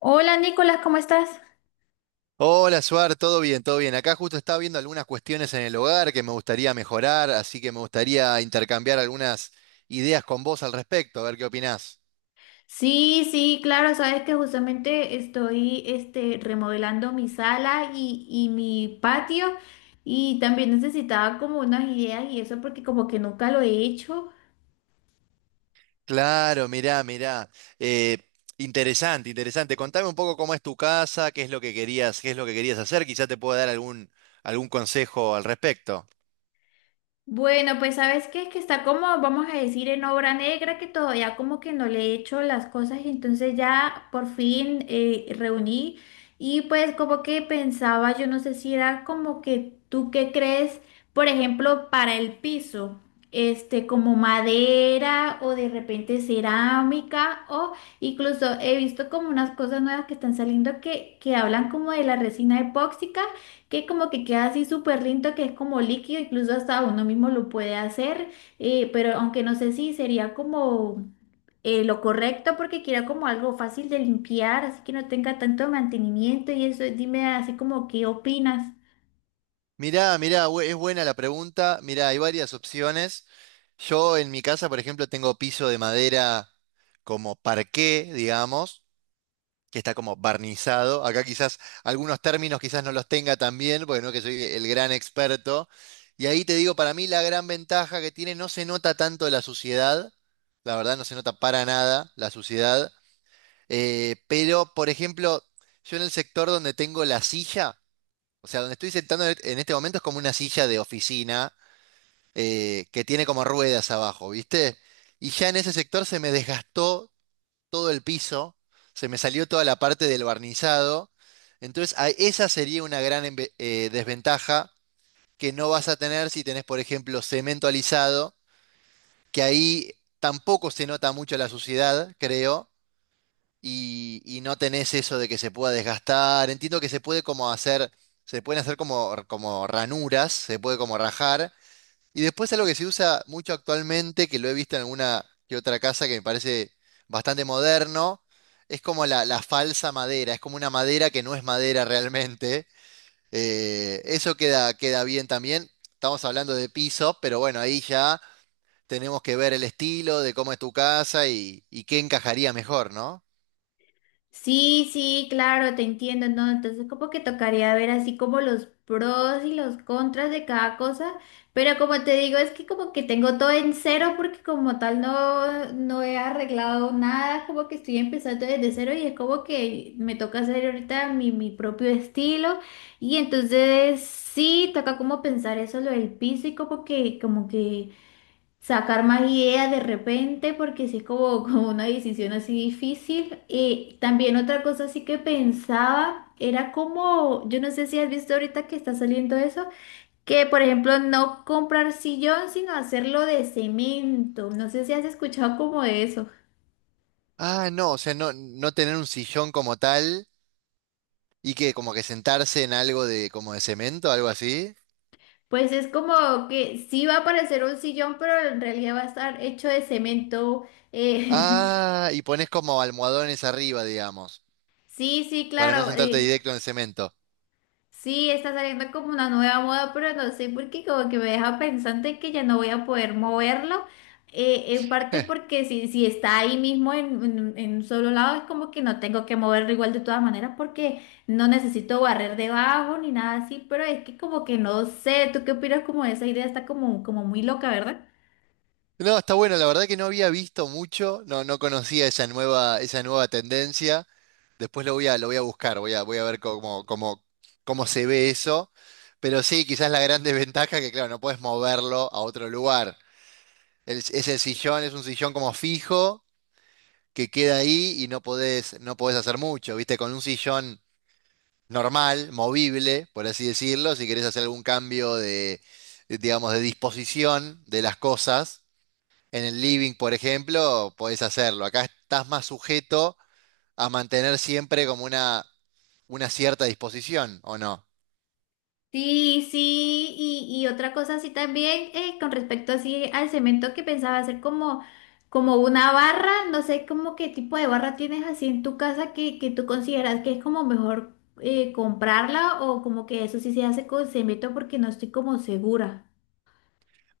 Hola Nicolás, ¿cómo estás? Hola, Suar, todo bien, todo bien. Acá justo estaba viendo algunas cuestiones en el hogar que me gustaría mejorar, así que me gustaría intercambiar algunas ideas con vos al respecto, a ver qué opinás. Sí, sí, claro, sabes que justamente estoy remodelando mi sala y mi patio y también necesitaba como unas ideas y eso porque como que nunca lo he hecho. Claro, mirá, mirá. Eh, Interesante, interesante. Contame un poco cómo es tu casa, qué es lo que querías, qué es lo que querías hacer, quizá te pueda dar algún consejo al respecto. Bueno, pues sabes qué es que está como, vamos a decir, en obra negra, que todavía como que no le he hecho las cosas y entonces ya por fin reuní y pues como que pensaba, yo no sé si era como que tú qué crees, por ejemplo, para el piso, como madera o de repente cerámica o incluso he visto como unas cosas nuevas que están saliendo que hablan como de la resina epóxica que como que queda así súper lindo, que es como líquido, incluso hasta uno mismo lo puede hacer, pero aunque no sé si sería como lo correcto porque quiera como algo fácil de limpiar, así que no tenga tanto mantenimiento y eso. Dime así como qué opinas. Mirá, mirá, es buena la pregunta. Mirá, hay varias opciones. Yo en mi casa, por ejemplo, tengo piso de madera como parqué, digamos, que está como barnizado. Acá quizás algunos términos quizás no los tenga tan bien, porque no que soy el gran experto. Y ahí te digo, para mí la gran ventaja que tiene, no se nota tanto la suciedad, la verdad no se nota para nada la suciedad. Pero por ejemplo, yo en el sector donde tengo la silla, o sea, donde estoy sentando en este momento es como una silla de oficina que tiene como ruedas abajo, ¿viste? Y ya en ese sector se me desgastó todo el piso, se me salió toda la parte del barnizado. Entonces, esa sería una gran desventaja que no vas a tener si tenés, por ejemplo, cemento alisado, que ahí tampoco se nota mucho la suciedad, creo, y no tenés eso de que se pueda desgastar. Entiendo que se puede como hacer, se pueden hacer como ranuras, se puede como rajar, y después algo que se usa mucho actualmente, que lo he visto en alguna que otra casa, que me parece bastante moderno, es como la falsa madera, es como una madera que no es madera realmente. Eso queda, queda bien también. Estamos hablando de piso, pero bueno, ahí ya tenemos que ver el estilo de cómo es tu casa y qué encajaría mejor, ¿no? Sí, sí, claro, te entiendo, ¿no? Entonces como que tocaría ver así como los pros y los contras de cada cosa, pero como te digo, es que como que tengo todo en cero porque como tal no, no he arreglado nada, como que estoy empezando desde cero y es como que me toca hacer ahorita mi propio estilo y entonces sí, toca como pensar eso, lo del piso y como que sacar más ideas de repente, porque sí es como, como una decisión así difícil. Y también otra cosa así que pensaba era como, yo no sé si has visto ahorita que está saliendo eso, que por ejemplo no comprar sillón, sino hacerlo de cemento. No sé si has escuchado como de eso. Ah, no, o sea, no, no tener un sillón como tal y que como que sentarse en algo de como de cemento, algo así. Pues es como que sí va a parecer un sillón, pero en realidad va a estar hecho de cemento. eh, Ah, y pones como almohadones arriba, digamos, Sí, sí, para no claro. sentarte directo en el cemento. Sí, está saliendo como una nueva moda, pero no sé por qué como que me deja pensante que ya no voy a poder moverlo. En parte porque si está ahí mismo en un solo lado, es como que no tengo que moverlo igual de todas maneras porque no necesito barrer debajo ni nada así, pero es que como que no sé, ¿tú qué opinas como de esa idea? Está como, como muy loca, ¿verdad? No, está bueno, la verdad que no había visto mucho, no, no conocía esa nueva tendencia. Después lo voy a buscar, voy a ver cómo se ve eso. Pero sí, quizás la gran desventaja que, claro, no puedes moverlo a otro lugar. Es el sillón, es un sillón como fijo, que queda ahí y no podés hacer mucho, ¿viste? Con un sillón normal, movible, por así decirlo, si querés hacer algún cambio de, digamos, de disposición de las cosas. En el living, por ejemplo, podés hacerlo. Acá estás más sujeto a mantener siempre como una cierta disposición, ¿o no? Sí, sí, y otra cosa así también, con respecto así al cemento que pensaba hacer como, como una barra, no sé como qué tipo de barra tienes así en tu casa que tú consideras que es como mejor comprarla o como que eso sí se hace con cemento porque no estoy como segura.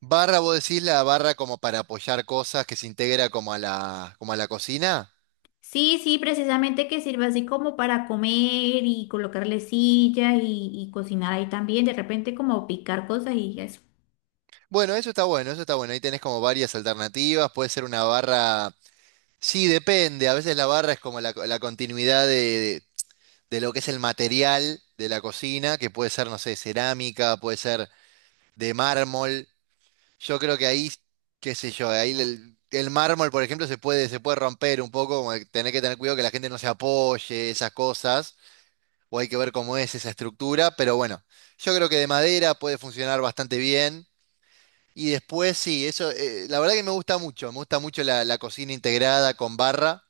Barra, vos decís la barra como para apoyar cosas que se integra como a la cocina. Sí, sí, precisamente que sirva así como para comer y colocarle sillas y cocinar ahí también, de repente como picar cosas y eso. Bueno, eso está bueno, eso está bueno. Ahí tenés como varias alternativas. Puede ser una barra. Sí, depende. A veces la barra es como la continuidad de, lo que es el material de la cocina, que puede ser, no sé, cerámica, puede ser de mármol. Yo creo que ahí, qué sé yo, ahí el mármol, por ejemplo, se puede romper un poco, como que tener cuidado que la gente no se apoye, esas cosas, o hay que ver cómo es esa estructura, pero bueno, yo creo que de madera puede funcionar bastante bien. Y después sí, eso, la verdad que me gusta mucho la cocina integrada con barra.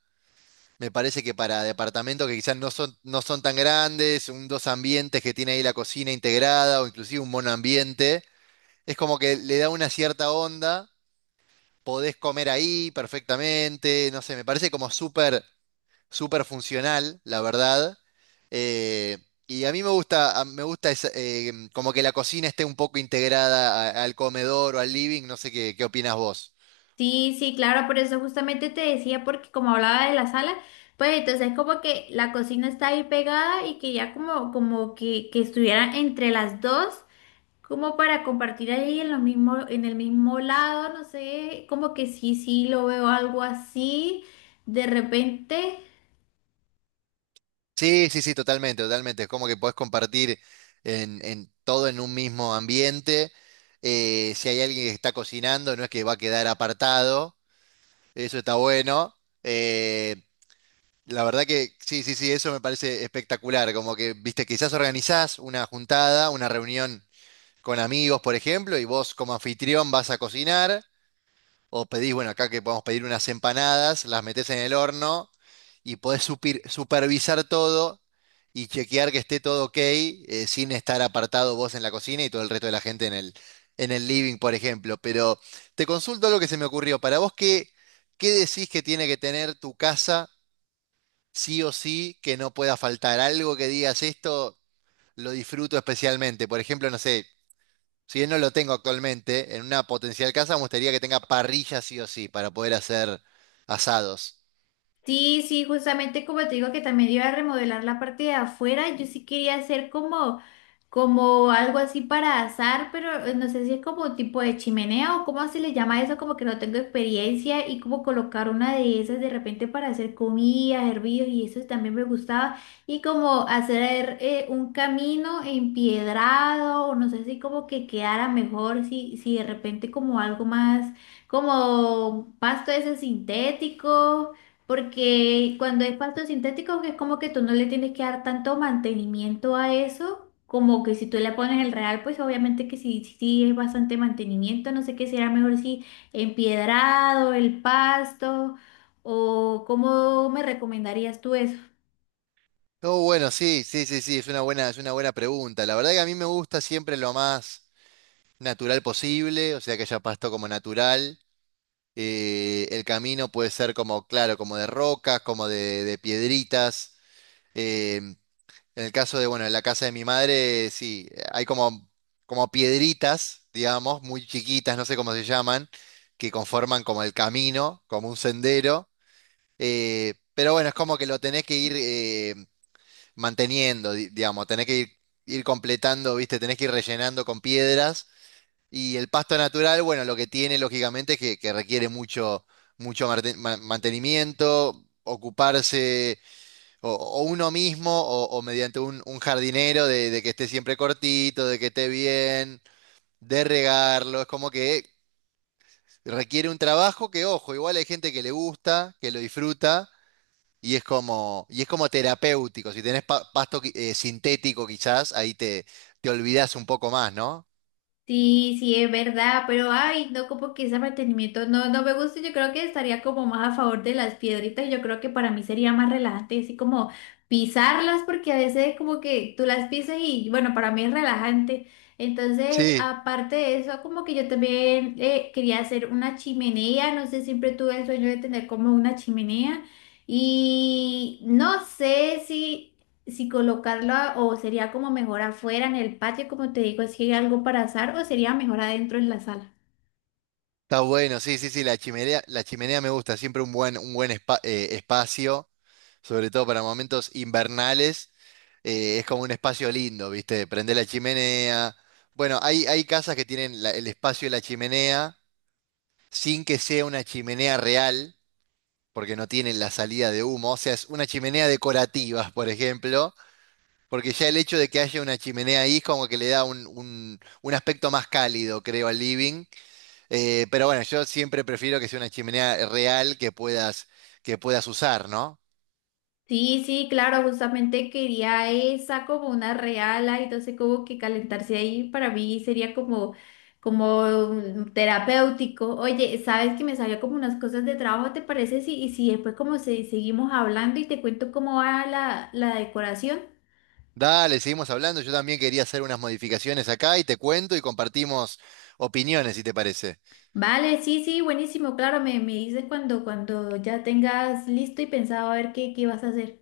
Me parece que para departamentos que quizás no son, no son tan grandes, un dos ambientes que tiene ahí la cocina integrada, o inclusive un monoambiente, es como que le da una cierta onda, podés comer ahí perfectamente, no sé, me parece como súper, súper funcional, la verdad. Eh, y a mí me gusta, me gusta como que la cocina esté un poco integrada al comedor o al living, no sé qué opinas vos. Sí, sí, claro, por eso justamente te decía, porque como hablaba de la sala, pues entonces como que la cocina está ahí pegada y que ya como, como que estuviera entre las dos, como para compartir ahí en lo mismo, en el mismo lado, no sé, como que sí, sí, lo veo algo así de repente. Sí, sí, sí, totalmente, totalmente. Es como que podés compartir en, todo en un mismo ambiente. Si hay alguien que está cocinando, no es que va a quedar apartado. Eso está bueno. Eh, la verdad que sí, sí, sí, eso me parece espectacular. Como que, viste, quizás organizás una juntada, una reunión con amigos, por ejemplo, y vos como anfitrión vas a cocinar. O pedís, bueno, acá que podemos pedir unas empanadas, las metés en el horno y podés supervisar todo y chequear que esté todo ok, sin estar apartado vos en la cocina y todo el resto de la gente en el living, por ejemplo. Pero te consulto lo que se me ocurrió. Para vos, ¿qué, decís que tiene que tener tu casa sí o sí que no pueda faltar? Algo que digas esto lo disfruto especialmente. Por ejemplo, no sé si bien no lo tengo actualmente, en una potencial casa me gustaría que tenga parrilla sí o sí para poder hacer asados. Sí, sí, justamente como te digo que también iba a remodelar la parte de afuera, yo sí quería hacer como, como algo así para asar, pero no sé si es como tipo de chimenea o cómo se le llama eso, como que no tengo experiencia y como colocar una de esas de repente para hacer comida, hervidos y eso también me gustaba y como hacer un camino empiedrado o no sé si como que quedara mejor si de repente como algo más como pasto ese sintético. Porque cuando es pasto sintético es como que tú no le tienes que dar tanto mantenimiento a eso, como que si tú le pones el real, pues obviamente que sí, sí sí es bastante mantenimiento, no sé qué será mejor si empiedrado, el pasto, o cómo me recomendarías tú eso. Oh, bueno, sí, sí, sí, sí, es una buena pregunta. La verdad que a mí me gusta siempre lo más natural posible, o sea que haya pasto como natural. El camino puede ser como, claro, como de rocas, como de, piedritas. eh, En el caso de, bueno, en la casa de mi madre, sí, hay como, piedritas, digamos, muy chiquitas, no sé cómo se llaman, que conforman como el camino, como un sendero. Pero bueno, es como que lo tenés que ir manteniendo, digamos, tenés que ir, completando, ¿viste? Tenés que ir rellenando con piedras. Y el pasto natural, bueno, lo que tiene, lógicamente, es que requiere mucho, mucho mantenimiento, ocuparse o uno mismo, o mediante un jardinero de, que esté siempre cortito, de que esté bien, de regarlo. Es como que requiere un trabajo que, ojo, igual hay gente que le gusta, que lo disfruta, y es como, terapéutico. Si tenés pasto sintético, quizás, ahí te olvidás un poco más, ¿no? Sí, sí, es verdad, pero ay, no, como que ese mantenimiento no, no me gusta, yo creo que estaría como más a favor de las piedritas, yo creo que para mí sería más relajante, así como pisarlas, porque a veces como que tú las pisas y bueno, para mí es relajante. Entonces, Sí, aparte de eso, como que yo también quería hacer una chimenea, no sé, siempre tuve el sueño de tener como una chimenea y no sé si colocarlo a- o sería como mejor afuera en el patio, como te digo, si hay algo para asar o sería mejor adentro en la sala. está bueno, sí, sí, sí, la chimenea me gusta, siempre un buen espacio, sobre todo para momentos invernales. Es como un espacio lindo, ¿viste? Prende la chimenea. Bueno, hay casas que tienen el espacio de la chimenea sin que sea una chimenea real, porque no tienen la salida de humo. O sea, es una chimenea decorativa, por ejemplo, porque ya el hecho de que haya una chimenea ahí es como que le da un, un aspecto más cálido, creo, al living. Pero bueno, yo siempre prefiero que sea una chimenea real que puedas, usar, ¿no? Sí, sí, claro, justamente quería esa como una reala y entonces como que calentarse ahí para mí sería como como terapéutico. Oye, sabes que me salió como unas cosas de trabajo, ¿te parece? Si, y si después como se, seguimos hablando y te cuento cómo va la decoración. Dale, seguimos hablando. Yo también quería hacer unas modificaciones acá y te cuento y compartimos opiniones, si te parece. Vale, sí, sí, buenísimo, claro, me dices cuando ya tengas listo y pensado a ver qué, qué vas a hacer.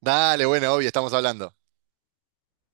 Dale, bueno, obvio, estamos hablando.